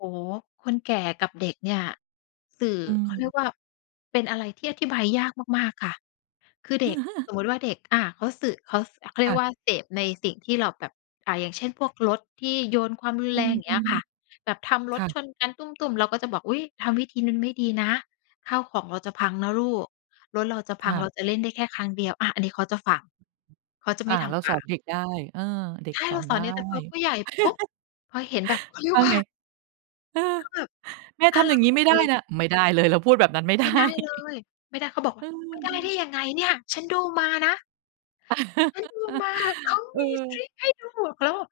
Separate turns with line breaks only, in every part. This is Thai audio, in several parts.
โอ้โฮ คนแก่กับเด็กเนี่ย สื่อ
อื
เขาเรี
ม
ยกว่า เป็นอะไรที่อธิบายยากมาก ๆ ค่ะ คือเด็ก สมมุติว่าเด็ก อ่า เขาสื่อ เขา เขาเร
ค
ี
่
ย
ะ
กว่าเสพในสิ่งที่เราแบบ อ่า อย่างเช่น พวกรถที่โยนความรุน
อื
แรง อย่างเงี้ย
ม
ค่ะ แบบทำ
ๆ
ร
ค
ถ
่
ช
ะ
นกันตุ้ม ๆ เราก็จะบอก "อุ๊ย ทำวิธีนั้นไม่ดีนะ ข้าวของเราจะพังนะลูก รถเราจะพ
ค
ัง
่
เร
ะ
าจะเล่นได้แค่ครั้งเดียว" อา อันนี้เขาจะฟัง เขาจะไ
อ
ม
า
่ท
เรา
ำค
สอ
่
น
ะ
เด็กได้ เออ เด็
ใ
ก
ช่
ส
เร
อ
า
น
ส
ได
อน
้
เด็ก แต่พอผู้ใหญ่ ปุ๊บ พอเห็นแบบ เขาเรีย
ว่
ก
า
ว่
ไง?
า
เออ
ถ้าแบบ
แม่
ถ
ท
้า
ำ
เร
อย่
า
างนี้
เอ
ไ
า
ม่
ไป
ได้นะ ไม่ได้เลยเราพูดแบบนั้นไม่ไ
ไ
ด
ม
้
่ได้เลย ไม่ได้ เขาบอก
เ
ว
อ
่
อ
า "ไม่ได้
เอ
ได
อ
้ยังไงเนี่ย ฉันดูมานะ" เขาดูมา เขา
เ
มีท
ออ
ริกให้ดู เขาแบบ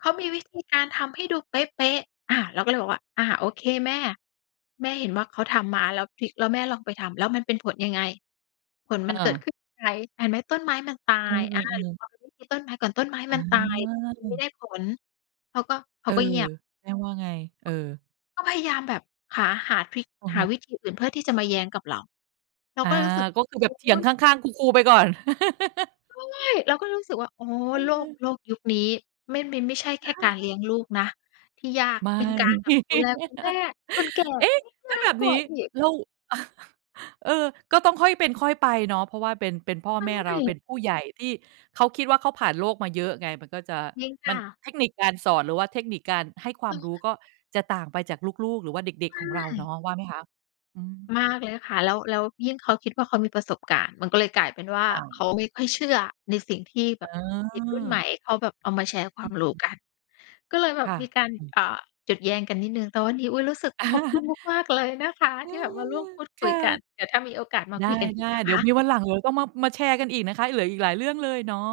เขามีวิธีการทำให้ดูเป๊ะ ๆ อา เราก็เลยบอกว่า "อ่า โอเคแม่ แม่เห็นว่าเขาทำมาแล้วทริก แล้วแม่ลองไปทำแล้วมันเป็นผลยังไง ผลม
อ
ันเกิดข
า
ึ้นไหม เห็นไหมต้นไม้มันตา
อื
ย อา
ม ๆ ๆ
พอมันวิกฤต ต้นไม้ก่อนต้นไม้
อ
มันตาย มันไม
า
่ได้ผล" เขาก็ เข
เอ
า
อ
ก็เงียบ
แม่ว่าไง? เออ
ก็พยายามแบบ หา หาทริก
อะ
ห
ฮ
า
ะ
วิธีอื่นเพื่อที่จะมาแย้งกับเรา เรา
อา
ก็เลยรู้สึก
ก็คือแ
โ
บ
อ
บเถีย
๊
ง
ย
ข้าง ๆ คู ๆ ไปก่อน
โอ๊ย เราก็รู้สึกว่า โอ้
อะ
โล
ฮ
ก
ะ
โลกยุคนี้ ไม่ มันไม่ใช่แค่
ข
การเล
า
ี้ยงลูกนะ ที่ยาก
ไม่
เป็นการแบบดูแลคุณแม่ คนแก่
เอ๊ะ
เลี้ยง
แล
ย
้ว
า
แบ
ก
บ
ก
น
ว
ี
่า
้
อีก
เรา เออ ก็ต้องค่อยเป็นค่อยไปเนาะ เพราะว่า เป็น เป็นพ่อ
ใช
แม่เรา เป็น
่
ผู้ใหญ่ที่เขาคิดว่าเขาผ่านโลกมาเยอะไง มันก็จะ
จริงค
มัน
่ะ
เทคนิคการสอน หรือว่าเทคนิคการให้ควา
เ
มร
ออ
ู้ก็จะต่างไปจากลูก ๆ หรือว่าเด็ก ๆ ของเรา
ใช
เนา
่
ะว่าไหมคะ? อืม
มากเลยค่ะ แล้ว แล้วยิ่งเขาคิดว่าเขามีประสบการณ์ มันก็เลยกลายเป็นว่า
อ
เ
า
ขาไม่ค่อยเชื่อในสิ่งที่แบ
อื
บเด็กรุ่นใหม
ม
่เขาแบบเอามาแชร์คว
อื
า
อ
มรู้
ฮึ
กัน ก็เลยแบ
ค
บ
่ะ
มีการ
อืม
อ่า หยุดแย้งกันนิดหนึ่ง แต่วันนี้ อุ๊ย รู้สึกขอบคุณมาก ๆ เลยนะคะ
เอ
ท
อ
ี่แบบมาร่วมพูด
ค
คุย
่ะ
กัน แต่ถ้ามีโอกาสมา
ได
คุยกันอีก
้
นะ
ๆ เด
ค
ี๋ยวม
ะ
ีวันหลัง เดี๋ยวต้อง มา มาแชร์กันอีกนะคะเหลืออีกหลายเรื่องเลยเนาะ